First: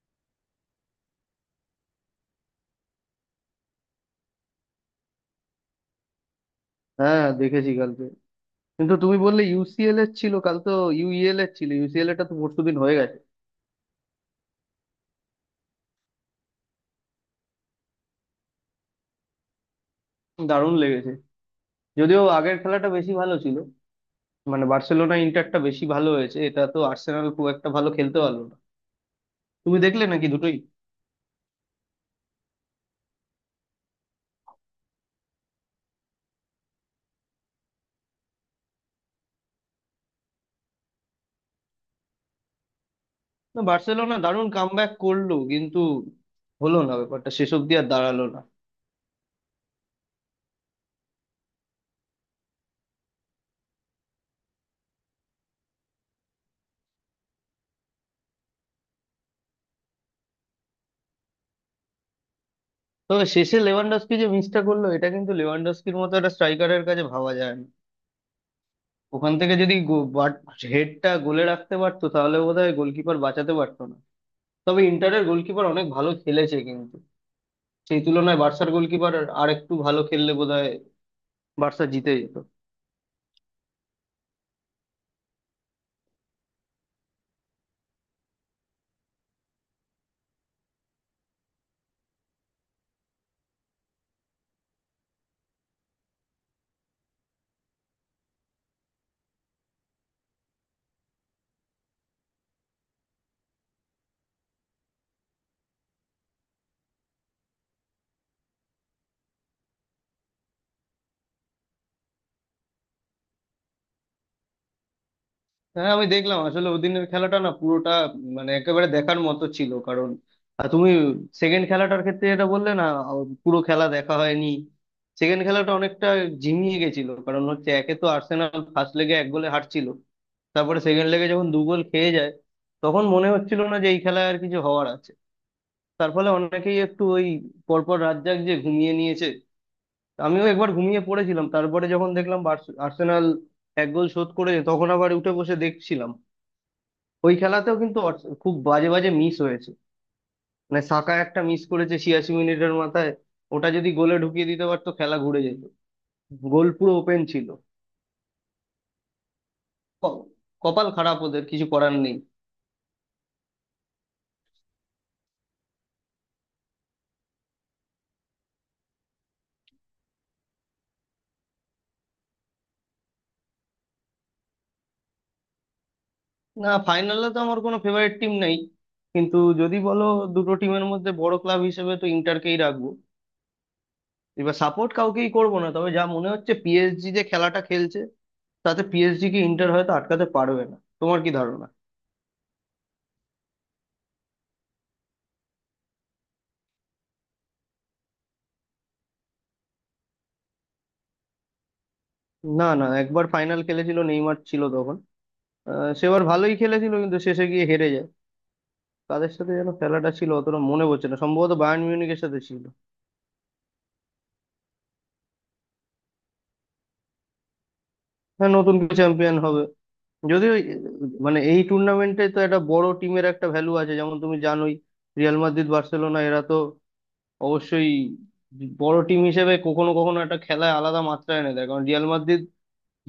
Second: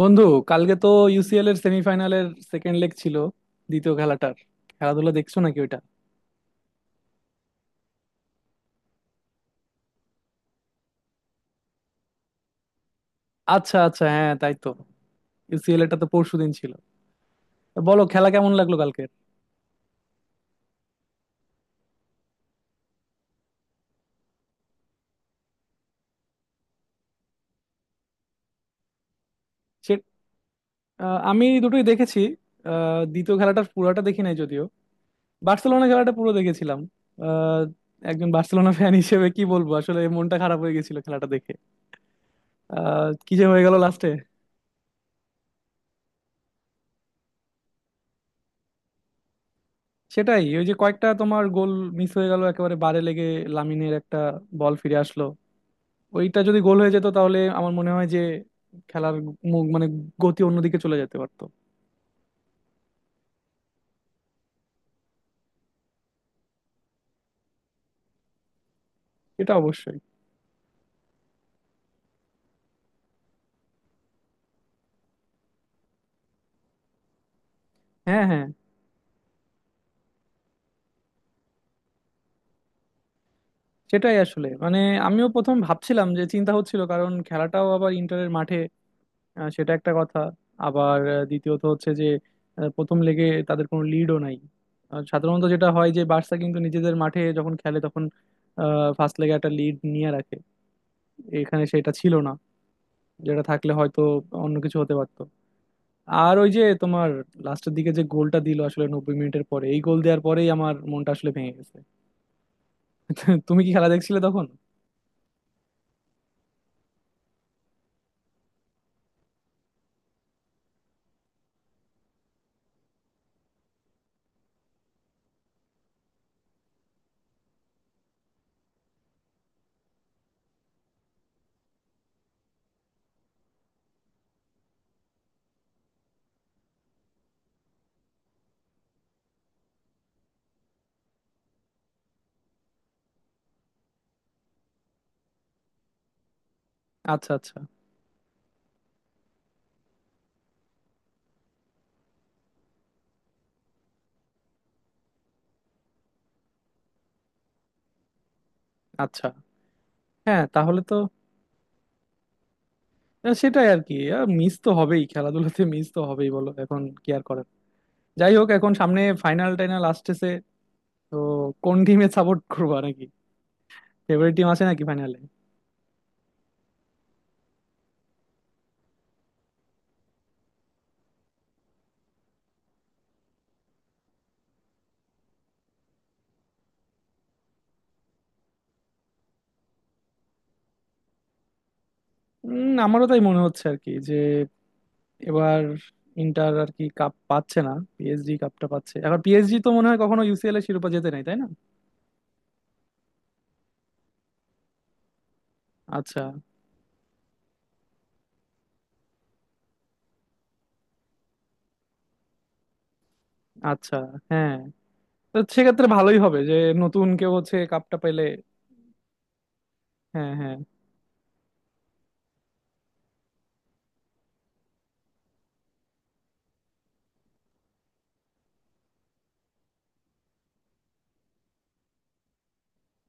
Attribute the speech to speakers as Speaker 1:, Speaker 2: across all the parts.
Speaker 1: বন্ধু, কালকে তো ইউসিএল এর সেমিফাইনালের সেকেন্ড লেগ ছিল, দ্বিতীয় খেলাটার। খেলাধুলা দেখছো নাকি ওইটা?
Speaker 2: হ্যাঁ, দেখেছি কালকে। কিন্তু তুমি বললে ইউসিএল এর ছিল, কাল তো ইউইএল এর ছিল, ইউসিএল এর টা তো পরশুদিন হয়ে গেছে।
Speaker 1: আচ্ছা, আচ্ছা, হ্যাঁ তাই তো, ইউসিএল এটা তো পরশুদিন ছিল। তো বলো, খেলা কেমন লাগলো কালকের?
Speaker 2: দারুণ লেগেছে, যদিও আগের খেলাটা বেশি ভালো ছিল। মানে বার্সেলোনা ইন্টারটা বেশি ভালো হয়েছে, এটা তো আর্সেনাল খুব একটা ভালো খেলতে পারলো না। তুমি
Speaker 1: সে
Speaker 2: দেখলে নাকি দুটোই?
Speaker 1: আমি দুটোই দেখেছি। দ্বিতীয় খেলাটার পুরোটা দেখি নাই যদিও। বার্সেলোনা খেলাটা পুরো দেখেছিলাম। আহ, একজন বার্সেলোনা ফ্যান হিসেবে কি বলবো, আসলে মনটা খারাপ হয়ে গেছিল খেলাটা দেখে। কি যে
Speaker 2: না,
Speaker 1: হয়ে গেল লাস্টে।
Speaker 2: বার্সেলোনা দারুণ কামব্যাক করলো কিন্তু হলো না ব্যাপারটা, শেষ অব্দি আর দাঁড়ালো না।
Speaker 1: সেটাই, ওই যে কয়েকটা তোমার গোল মিস হয়ে গেল একেবারে বারে লেগে। লামিনের একটা বল ফিরে আসলো। ওইটা যদি গোল হয়ে যেত তাহলে আমার মনে হয় যে খেলার মুখ, মানে গতি অন্যদিকে চলে যেতে পারতো।
Speaker 2: তবে শেষে লেভানডস্কি যে মিসটা করলো, এটা কিন্তু লেভানডস্কির মতো একটা স্ট্রাইকারের কাছে ভাবা যায় না। ওখান
Speaker 1: এটা
Speaker 2: থেকে যদি
Speaker 1: অবশ্যই।
Speaker 2: হেডটা গোলে রাখতে পারতো তাহলে বোধহয় গোলকিপার বাঁচাতে পারতো না। তবে ইন্টারের গোলকিপার অনেক ভালো খেলেছে কিন্তু, সেই
Speaker 1: হ্যাঁ,
Speaker 2: তুলনায়
Speaker 1: হ্যাঁ।
Speaker 2: বার্সার গোলকিপার আর একটু ভালো খেললে বোধহয় বার্সা জিতে যেত।
Speaker 1: সেটাই আসলে, মানে আমিও প্রথম ভাবছিলাম যে চিন্তা হচ্ছিল কারণ খেলাটাও আবার ইন্টারের মাঠে। সেটা একটা কথা। আবার দ্বিতীয়ত হচ্ছে যে প্রথম লেগে তাদের কোনো লিডও নাই। আর সাধারণত যেটা হয় যে বার্সা কিন্তু নিজেদের মাঠে যখন খেলে তখন ফার্স্ট লেগে একটা লিড নিয়ে রাখে, এখানে সেটা ছিল না, যেটা থাকলে হয়তো অন্য কিছু হতে পারতো। আর ওই যে তোমার লাস্টের দিকে যে গোলটা দিল আসলে 90 মিনিটের পরে, এই গোল দেওয়ার পরেই আমার মনটা আসলে ভেঙে গেছে। তুমি কি খেলা দেখছিলে তখন?
Speaker 2: হ্যাঁ, আমি দেখলাম আসলে ওদিনের খেলাটা না পুরোটা, মানে একেবারে দেখার মতো ছিল। কারণ তুমি সেকেন্ড খেলাটার ক্ষেত্রে যেটা বললে না, পুরো খেলা দেখা হয়নি। সেকেন্ড খেলাটা অনেকটা ঝিমিয়ে গেছিল, কারণ হচ্ছে একে তো আর্সেনাল ফার্স্ট লেগে 1 গোলে হারছিল, তারপরে সেকেন্ড লেগে যখন 2 গোল খেয়ে যায় তখন মনে হচ্ছিল না যে এই খেলায় আর কিছু হওয়ার আছে। তার ফলে অনেকেই একটু ওই পরপর রাত জাগিয়ে ঘুমিয়ে নিয়েছে। আমিও একবার ঘুমিয়ে পড়েছিলাম, তারপরে যখন দেখলাম আর্সেনাল 1 গোল শোধ করেছে, তখন আবার উঠে বসে দেখছিলাম।
Speaker 1: আচ্ছা,
Speaker 2: ওই
Speaker 1: আচ্ছা।
Speaker 2: খেলাতেও কিন্তু খুব বাজে বাজে মিস হয়েছে। মানে সাকা একটা মিস করেছে 86 মিনিটের মাথায়, ওটা যদি গোলে ঢুকিয়ে দিতে পারতো খেলা ঘুরে যেত, গোল পুরো ওপেন ছিল।
Speaker 1: আচ্ছা,
Speaker 2: ক-
Speaker 1: হ্যাঁ, তাহলে
Speaker 2: কপাল
Speaker 1: তো।
Speaker 2: খারাপ, ওদের কিছু করার নেই।
Speaker 1: সেটাই আর কি। মিস তো হবেই, খেলাধুলাতে মিস তো হবেই, বলো এখন কি আর করার। যাই হোক, এখন সামনে ফাইনাল টাইনাল আসতেছে। তো কোন টিমে সাপোর্ট করবা নাকি, ফেভারিট টিম আছে নাকি ফাইনালে?
Speaker 2: না, ফাইনালে তো আমার কোনো ফেভারিট টিম নেই, কিন্তু যদি বলো দুটো টিমের মধ্যে বড় ক্লাব হিসেবে তো ইন্টারকেই রাখবো। এবার সাপোর্ট কাউকেই করবো না, তবে যা মনে হচ্ছে পিএসজি যে খেলাটা খেলছে, তাতে পিএসজি কি ইন্টার হয়তো আটকাতে পারবে না, তোমার কি ধারণা?
Speaker 1: আমারও তাই মনে হচ্ছে আর কি, যে এবার ইন্টার আর কি কাপ পাচ্ছে না, পিএসজি কাপটা পাচ্ছে। এখন পিএসজি তো মনে হয় কখনো ইউসিএল এর শিরোপা জেতে নাই, তাই না?
Speaker 2: না না, একবার ফাইনাল খেলেছিল, নেইমার ছিল তখন। সেবার
Speaker 1: আচ্ছা।
Speaker 2: ভালোই খেলেছিল কিন্তু শেষে গিয়ে হেরে যায়। তাদের সাথে যেন খেলাটা ছিল অতটা মনে পড়ছে না, সম্ভবত বায়ার্ন মিউনিখের সাথে ছিল।
Speaker 1: আচ্ছা, হ্যাঁ। তো সেক্ষেত্রে ভালোই হবে যে নতুন কেউ হচ্ছে কাপটা পেলে।
Speaker 2: হ্যাঁ, নতুন চ্যাম্পিয়ন হবে।
Speaker 1: হ্যাঁ,
Speaker 2: যদিও
Speaker 1: হ্যাঁ।
Speaker 2: মানে এই টুর্নামেন্টে তো একটা বড় টিমের একটা ভ্যালু আছে, যেমন তুমি জানোই, রিয়াল মাদ্রিদ বার্সেলোনা এরা তো অবশ্যই বড় টিম হিসেবে কখনো কখনো একটা খেলায় আলাদা মাত্রা এনে দেয়। কারণ রিয়াল মাদ্রিদ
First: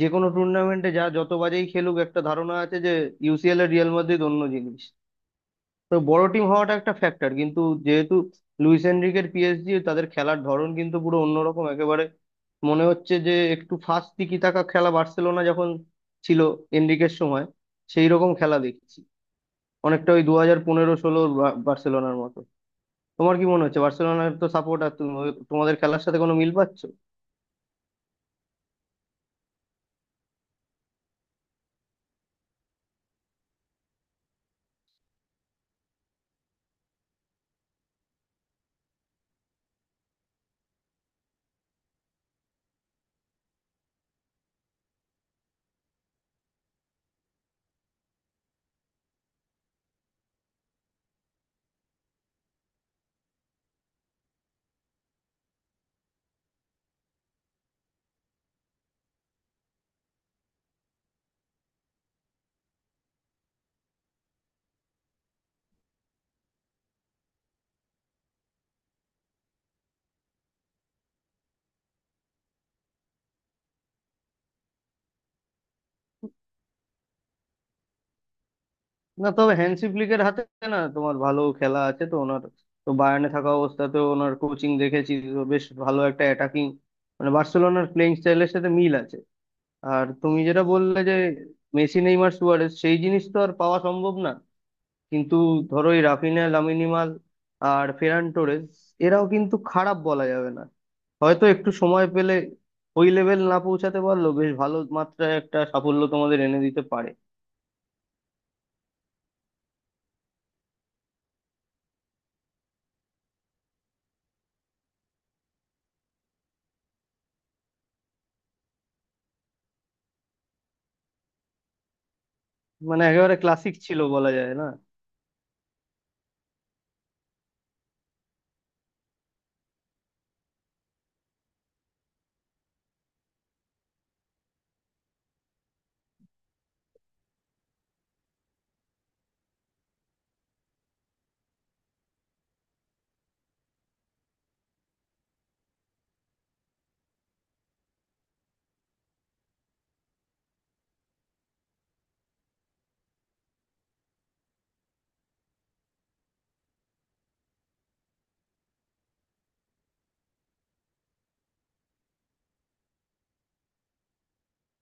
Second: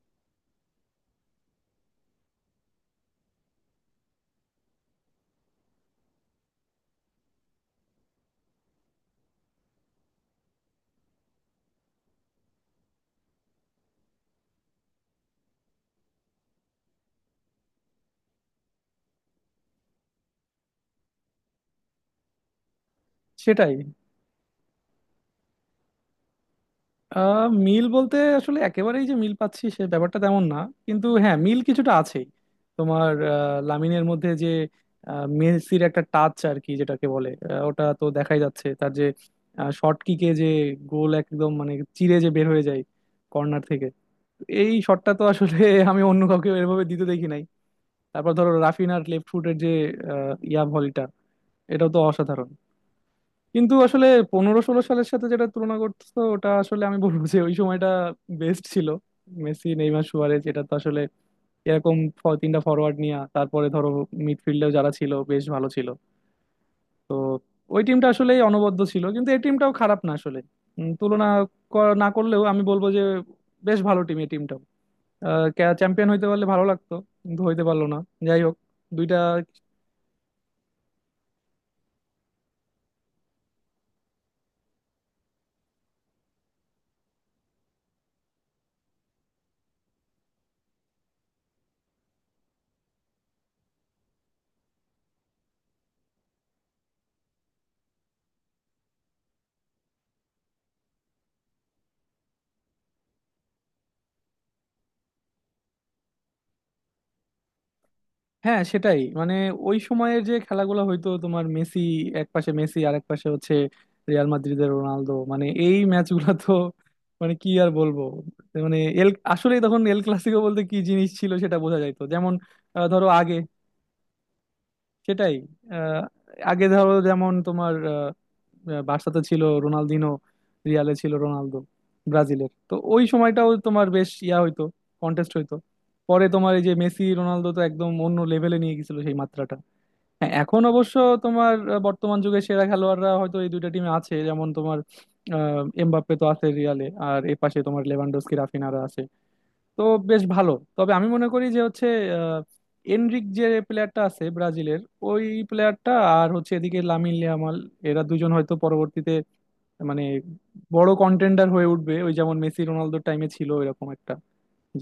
Speaker 2: যে কোনো টুর্নামেন্টে যা যত বাজেই খেলুক, একটা ধারণা আছে যে ইউসিএল এর রিয়াল মাদ্রিদ অন্য জিনিস। তো বড় টিম হওয়াটা একটা ফ্যাক্টর কিন্তু, যেহেতু লুইস এনরিকের পিএসজি, তাদের খেলার ধরন কিন্তু পুরো অন্যরকম একেবারে। মনে হচ্ছে যে একটু ফাস্ট টিকি টাকা খেলা, বার্সেলোনা যখন ছিল এনরিকের সময়, সেই রকম খেলা দেখছি, অনেকটা ওই 2015-16র বার্সেলোনার মতো। তোমার কি মনে
Speaker 1: সেটাই।
Speaker 2: হচ্ছে? বার্সেলোনার তো সাপোর্টার তুমি, তোমাদের খেলার সাথে কোনো মিল পাচ্ছ?
Speaker 1: মিল বলতে আসলে একেবারেই যে মিল পাচ্ছি সে ব্যাপারটা তেমন না, কিন্তু হ্যাঁ মিল কিছুটা আছেই। তোমার লামিনের মধ্যে যে মেসির একটা টাচ আর কি যেটাকে বলে, ওটা তো দেখাই যাচ্ছে, তার যে শর্ট কিকে যে গোল একদম মানে চিরে যে বের হয়ে যায় কর্নার থেকে, এই শটটা তো আসলে আমি অন্য কাউকে এভাবে দিতে দেখি নাই। তারপর ধরো রাফিনার লেফট ফুটের যে ইয়া ভলিটা, এটাও তো অসাধারণ। কিন্তু আসলে 15-16 সালের সাথে যেটা তুলনা করতেছো ওটা আসলে আমি বলবো যে ওই সময়টা বেস্ট ছিল। মেসি, নেইমার, সুয়ারেজ, এটা তো আসলে এরকম তিনটা ফরওয়ার্ড নিয়ে, তারপরে ধরো মিডফিল্ডেও যারা ছিল বেশ ভালো ছিল। ওই টিমটা আসলেই অনবদ্য ছিল, কিন্তু এই টিমটাও খারাপ না আসলে। তুলনা না করলেও আমি বলবো যে বেশ ভালো টিম এই টিমটাও। চ্যাম্পিয়ন হইতে পারলে ভালো লাগতো, কিন্তু হইতে পারলো না। যাই হোক, দুইটা।
Speaker 2: না তবে, হ্যান্সি ফ্লিকের হাতে, না তোমার ভালো খেলা আছে তো ওনার। তো বায়ার্নে থাকা অবস্থাতেও ওনার কোচিং দেখেছি তো, বেশ ভালো একটা অ্যাটাকিং, মানে বার্সেলোনার প্লেইং স্টাইলের সাথে মিল আছে। আর তুমি যেটা বললে যে মেসি নেইমার সুয়ারেজ, সেই জিনিস তো আর পাওয়া সম্ভব না, কিন্তু ধরো এই রাফিনা লামিনিমাল আর ফেরান টোরেস, এরাও কিন্তু খারাপ বলা যাবে না। হয়তো একটু সময় পেলে ওই লেভেল না পৌঁছাতে পারলো, বেশ ভালো মাত্রায় একটা সাফল্য তোমাদের এনে দিতে পারে।
Speaker 1: হ্যাঁ, সেটাই, মানে ওই সময়ের যে খেলাগুলো হয়তো তোমার মেসি, এক পাশে মেসি আর এক পাশে হচ্ছে রিয়াল মাদ্রিদের রোনালদো, মানে এই ম্যাচগুলো তো মানে কি আর বলবো। মানে এল আসলে তখন এল ক্লাসিকো বলতে কি জিনিস ছিল সেটা বোঝা যাইতো, যেমন
Speaker 2: মানে
Speaker 1: ধরো আগে,
Speaker 2: একেবারে ক্লাসিক ছিল, বলা যায়। না,
Speaker 1: সেটাই। আহ, আগে ধরো যেমন তোমার আহ, আহ, বার্সাতে ছিল রোনালদিনো, রিয়ালে ছিল রোনালদো। ব্রাজিলের তো ওই সময়টাও তোমার বেশ ইয়া হইতো, কন্টেস্ট হইতো। পরে তোমার এই যে মেসি রোনালদো তো একদম অন্য লেভেলে নিয়ে গেছিল সেই মাত্রাটা। হ্যাঁ, এখন অবশ্য তোমার বর্তমান যুগে সেরা খেলোয়াড়রা হয়তো এই দুইটা টিমে আছে, যেমন তোমার এমবাপ্পে তো আছে রিয়ালে, আর এ পাশে তোমার লেভানডস্কি, রাফিনারা আছে। তো বেশ ভালো। তবে আমি মনে করি যে হচ্ছে আহ, এনরিক যে প্লেয়ারটা আছে ব্রাজিলের, ওই প্লেয়ারটা, আর হচ্ছে এদিকে লামিন ইয়ামাল, এরা দুজন হয়তো পরবর্তীতে মানে বড় কন্টেন্ডার হয়ে উঠবে, ওই যেমন মেসি রোনালদোর টাইমে ছিল এরকম একটা,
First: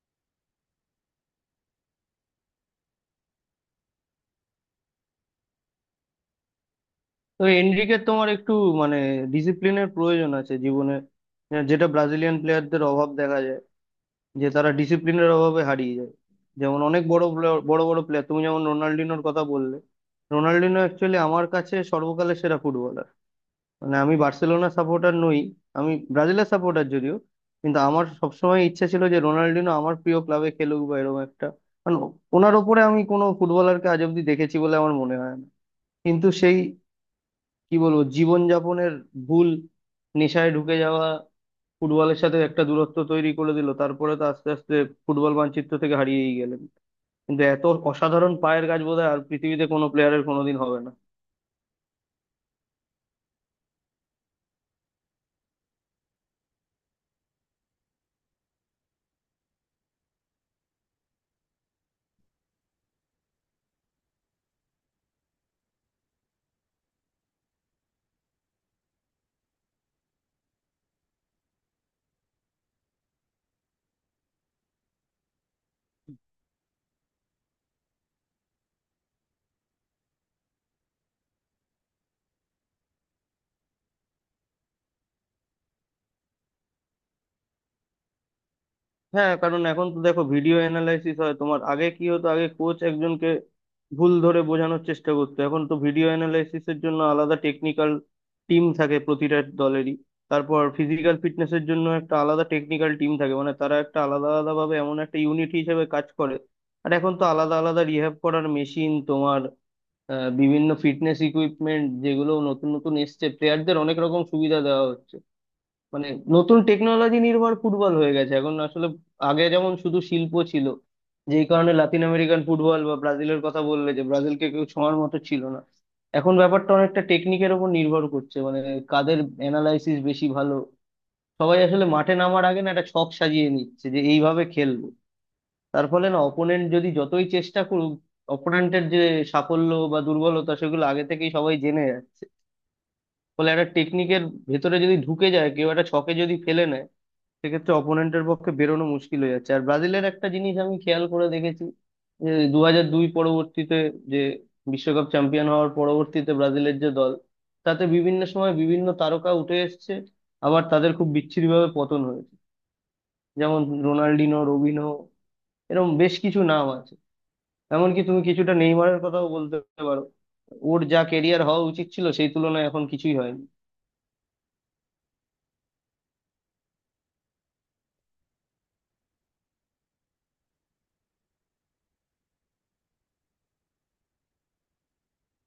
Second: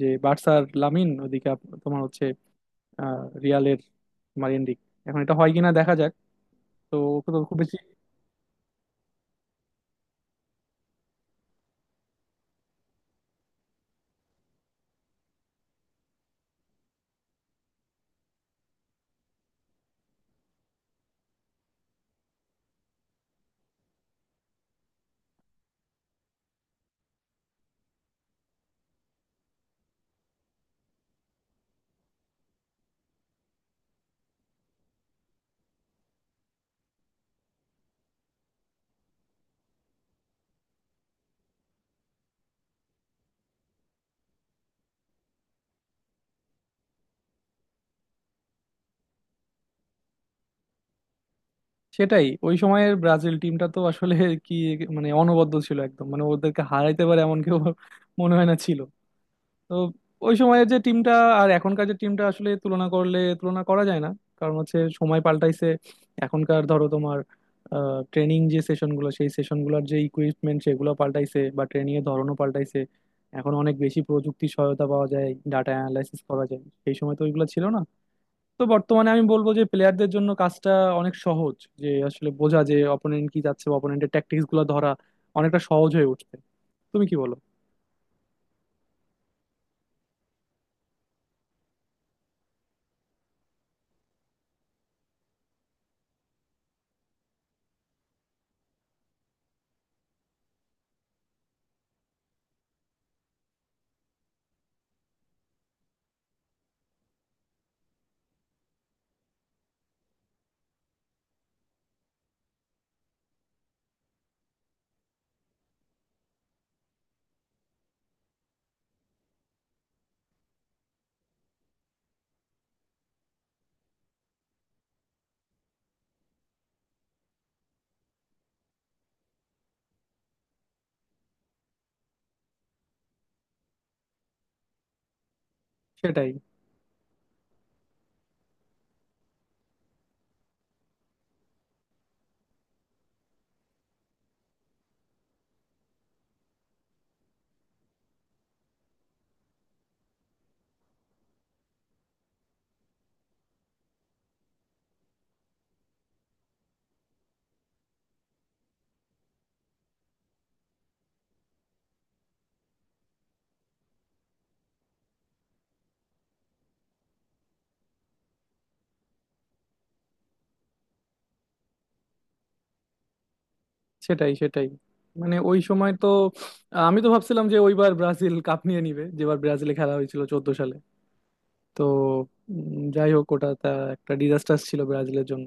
Speaker 1: যে বার্সার লামিন, ওদিকে তোমার হচ্ছে আহ, রিয়ালের তোমার এনরিক। এখন এটা হয় কিনা দেখা যাক। তো তো
Speaker 2: তো
Speaker 1: খুব বেশি।
Speaker 2: এনরিকের তোমার একটু, মানে ডিসিপ্লিনের প্রয়োজন আছে জীবনে। যেটা ব্রাজিলিয়ান প্লেয়ারদের অভাব দেখা যায়, যে তারা ডিসিপ্লিনের অভাবে হারিয়ে যায়। যেমন অনেক বড় বড় বড় প্লেয়ার, তুমি যেমন রোনাল্ডিনোর কথা বললে, রোনাল্ডিনো অ্যাকচুয়ালি আমার কাছে সর্বকালের সেরা ফুটবলার। মানে আমি বার্সেলোনা সাপোর্টার নই, আমি ব্রাজিলের সাপোর্টার যদিও, কিন্তু আমার সবসময় ইচ্ছা ছিল যে রোনাল্ডিনো আমার প্রিয় ক্লাবে খেলুক বা এরকম একটা, মানে ওনার ওপরে আমি কোনো ফুটবলারকে আজ অব্দি দেখেছি বলে আমার মনে হয় না। কিন্তু সেই, কি বলবো, জীবনযাপনের ভুল, নেশায় ঢুকে যাওয়া, ফুটবলের সাথে একটা দূরত্ব তৈরি করে দিল। তারপরে তো আস্তে আস্তে ফুটবল মানচিত্র থেকে হারিয়েই গেলেন। কিন্তু এত অসাধারণ পায়ের কাজ বোধহয় আর পৃথিবীতে কোনো প্লেয়ারের কোনোদিন হবে না।
Speaker 1: সেটাই, ওই সময়ের ব্রাজিল টিমটা তো আসলে কি মানে অনবদ্য ছিল একদম, মানে ওদেরকে হারাইতে পারে এমন কেউ মনে হয় না ছিল। তো ওই সময়ের যে টিমটা আর এখনকার যে টিমটা আসলে তুলনা করলে তুলনা করা যায় না, কারণ হচ্ছে সময় পাল্টাইছে। এখনকার ধরো তোমার ট্রেনিং যে সেশনগুলো, সেই সেশনগুলোর যে ইকুইপমেন্ট সেগুলো পাল্টাইছে, বা ট্রেনিং এর ধরনও পাল্টাইছে। এখন অনেক বেশি প্রযুক্তি সহায়তা পাওয়া যায়, ডাটা অ্যানালাইসিস করা যায়, সেই সময় তো ওইগুলো ছিল না। তো বর্তমানে আমি বলবো যে প্লেয়ারদের জন্য কাজটা অনেক সহজ, যে আসলে বোঝা যে অপোনেন্ট কি যাচ্ছে বা অপোনেন্টের ট্যাকটিক্স গুলো ধরা অনেকটা সহজ হয়ে উঠছে। তুমি কি বলো?
Speaker 2: হ্যাঁ, কারণ এখন তো দেখো ভিডিও অ্যানালাইসিস হয়। তোমার আগে কি হতো, আগে কোচ একজনকে ভুল ধরে বোঝানোর চেষ্টা করতো, এখন তো ভিডিও অ্যানালাইসিসের জন্য আলাদা টেকনিক্যাল টিম থাকে প্রতিটা দলেরই। তারপর ফিজিক্যাল ফিটনেসের জন্য একটা আলাদা টেকনিক্যাল টিম থাকে, মানে তারা একটা আলাদা আলাদা ভাবে এমন একটা ইউনিট হিসেবে কাজ করে। আর এখন তো আলাদা আলাদা রিহ্যাব করার মেশিন, তোমার বিভিন্ন ফিটনেস ইকুইপমেন্ট যেগুলো নতুন নতুন এসছে, প্লেয়ারদের অনেক রকম সুবিধা দেওয়া হচ্ছে। মানে নতুন টেকনোলজি নির্ভর ফুটবল হয়ে গেছে এখন আসলে। আগে যেমন শুধু শিল্প ছিল, যেই কারণে লাতিন আমেরিকান ফুটবল বা ব্রাজিলের কথা বললে যে ব্রাজিলকে কেউ ছোঁয়ার মতো ছিল না, এখন ব্যাপারটা অনেকটা টেকনিকের উপর নির্ভর করছে। মানে কাদের অ্যানালাইসিস বেশি ভালো, সবাই আসলে মাঠে নামার আগে না একটা ছক সাজিয়ে নিচ্ছে যে এইভাবে খেলবো। তার ফলে না
Speaker 1: সেটাই,
Speaker 2: অপোনেন্ট যদি যতই চেষ্টা করুক, অপোনেন্টের যে সাফল্য বা দুর্বলতা সেগুলো আগে থেকেই সবাই জেনে যাচ্ছে। ফলে একটা টেকনিকের ভেতরে যদি ঢুকে যায় কেউ, একটা ছকে যদি ফেলে নেয়, সেক্ষেত্রে অপোনেন্টের পক্ষে বেরোনো মুশকিল হয়ে যাচ্ছে। আর ব্রাজিলের একটা জিনিস আমি খেয়াল করে দেখেছি, যে 2002 পরবর্তীতে, যে বিশ্বকাপ চ্যাম্পিয়ন হওয়ার পরবর্তীতে, ব্রাজিলের যে দল, তাতে বিভিন্ন সময় বিভিন্ন তারকা উঠে এসেছে, আবার তাদের খুব বিচ্ছিরিভাবে পতন হয়েছে। যেমন রোনাল্ডিনো, রবিনো, এরকম বেশ কিছু নাম আছে। এমনকি তুমি কিছুটা নেইমারের কথাও বলতে পারো, ওর যা কেরিয়ার হওয়া উচিত ছিল সেই তুলনায় এখন কিছুই হয়নি।
Speaker 1: সেটাই, সেটাই, মানে ওই সময় তো আমি তো ভাবছিলাম যে ওইবার ব্রাজিল কাপ নিয়ে নিবে, যেবার ব্রাজিলে খেলা হয়েছিল 14 সালে। তো যাই হোক, ওটা তা একটা ডিজাস্টার ছিল ব্রাজিলের জন্য,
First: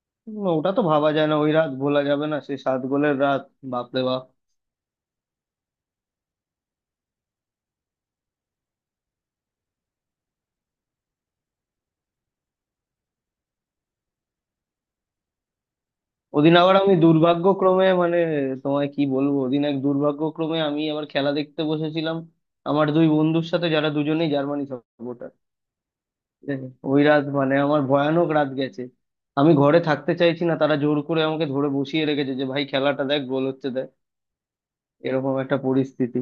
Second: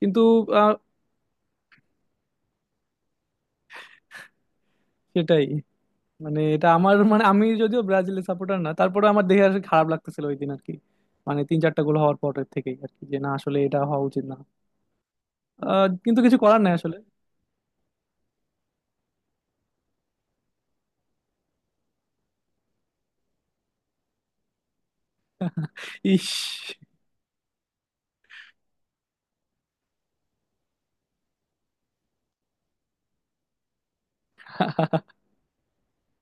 Speaker 1: কিন্তু
Speaker 2: ওটা
Speaker 1: আহ,
Speaker 2: তো ভাবা যায় না, ওই রাত ভোলা যাবে না, সেই 7 গোলের রাত। বাপরে বাপ!
Speaker 1: সেটাই, মানে এটা আমার, মানে আমি যদিও ব্রাজিলের সাপোর্টার না, তারপরে আমার দেখে আসলে খারাপ লাগতেছিল ওই দিন আর কি। মানে তিন চারটা গোল হওয়ার পরের থেকেই আর কি, যে না আসলে এটা হওয়া উচিত না। কিন্তু কিছু
Speaker 2: ওদিন
Speaker 1: করার নাই
Speaker 2: আবার আমি
Speaker 1: আসলে।
Speaker 2: দুর্ভাগ্যক্রমে, মানে তোমায় কি বলবো, ওদিন এক দুর্ভাগ্যক্রমে আমি আবার খেলা দেখতে বসেছিলাম আমার দুই বন্ধুর সাথে যারা দুজনেই জার্মানি সাপোর্টার।
Speaker 1: ইস।
Speaker 2: ওই রাত মানে আমার ভয়ানক রাত গেছে। আমি ঘরে থাকতে চাইছি না, তারা জোর করে আমাকে ধরে বসিয়ে রেখেছে যে ভাই খেলাটা দেখ, গোল হচ্ছে দেখ, এরকম একটা পরিস্থিতি।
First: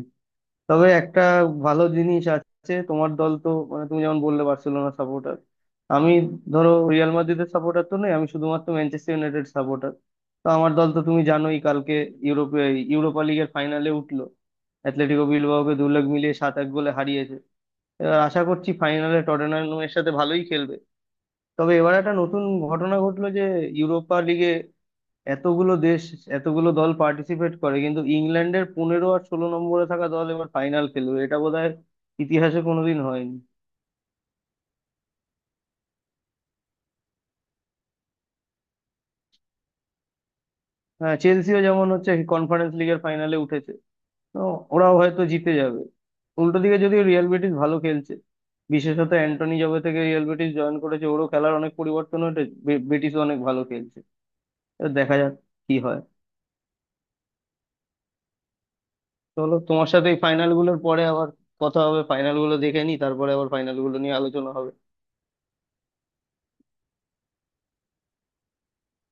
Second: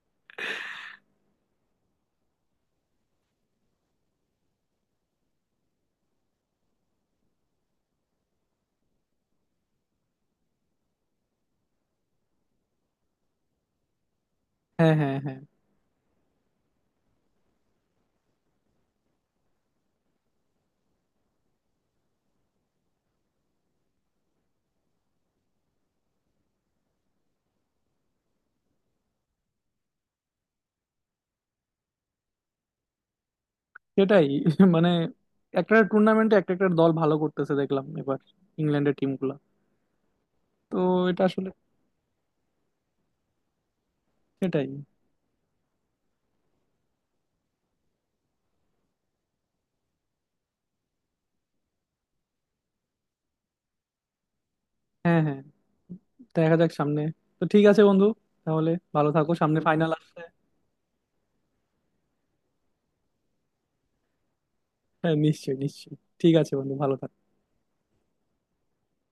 Speaker 2: তবে একটা ভালো জিনিস আছে, তোমার দল তো, মানে তুমি যেমন বললে বার্সেলোনা সাপোর্টার, আমি ধরো রিয়াল মাদ্রিদের সাপোর্টার তো নই, আমি শুধুমাত্র ম্যানচেস্টার ইউনাইটেড সাপোর্টার। তো আমার দল তো তুমি জানোই, কালকে ইউরোপে ইউরোপা লিগের ফাইনালে উঠলো,
Speaker 1: হ্যাঁ, হ্যাঁ,
Speaker 2: অ্যাটলেটিকো
Speaker 1: হ্যাঁ।
Speaker 2: বিলবাওকে দু লাখ মিলিয়ে 7-1 গোলে হারিয়েছে। এবার আশা করছি ফাইনালে টটেনহামের সাথে ভালোই খেলবে। তবে এবার একটা নতুন ঘটনা ঘটলো, যে ইউরোপা লিগে এতগুলো দেশ, এতগুলো দল পার্টিসিপেট করে, কিন্তু ইংল্যান্ডের 15 আর 16 নম্বরে থাকা দল এবার ফাইনাল খেলবে, এটা বোধহয় ইতিহাসে কোনোদিন হয়নি।
Speaker 1: সেটাই। মানে একটা টুর্নামেন্টে একটা একটা দল ভালো করতেছে দেখলাম এবার, ইংল্যান্ডের টিমগুলো। তো
Speaker 2: হ্যাঁ,
Speaker 1: এটা আসলে
Speaker 2: চেলসিও যেমন হচ্ছে কনফারেন্স লিগের ফাইনালে উঠেছে, তো
Speaker 1: সেটাই।
Speaker 2: ওরাও হয়তো জিতে যাবে। উল্টো দিকে যদিও রিয়াল বেটিস ভালো খেলছে, বিশেষত অ্যান্টনি জবে থেকে রিয়াল বেটিস জয়েন করেছে ওরও খেলার অনেক পরিবর্তন হয়েছে, বেটিসও অনেক ভালো খেলছে। তো দেখা
Speaker 1: হ্যাঁ,
Speaker 2: যাক
Speaker 1: হ্যাঁ।
Speaker 2: কি হয়।
Speaker 1: দেখা যাক সামনে। তো ঠিক আছে বন্ধু, তাহলে ভালো থাকো,
Speaker 2: চলো
Speaker 1: সামনে
Speaker 2: তোমার
Speaker 1: ফাইনাল
Speaker 2: সাথে এই
Speaker 1: আসছে।
Speaker 2: ফাইনাল গুলোর পরে আবার কথা হবে, ফাইনাল গুলো দেখে নি তারপরে আবার ফাইনাল গুলো নিয়ে আলোচনা হবে।
Speaker 1: হ্যাঁ, নিশ্চয়ই, নিশ্চয়ই। ঠিক আছে বন্ধু, ভালো থাকো।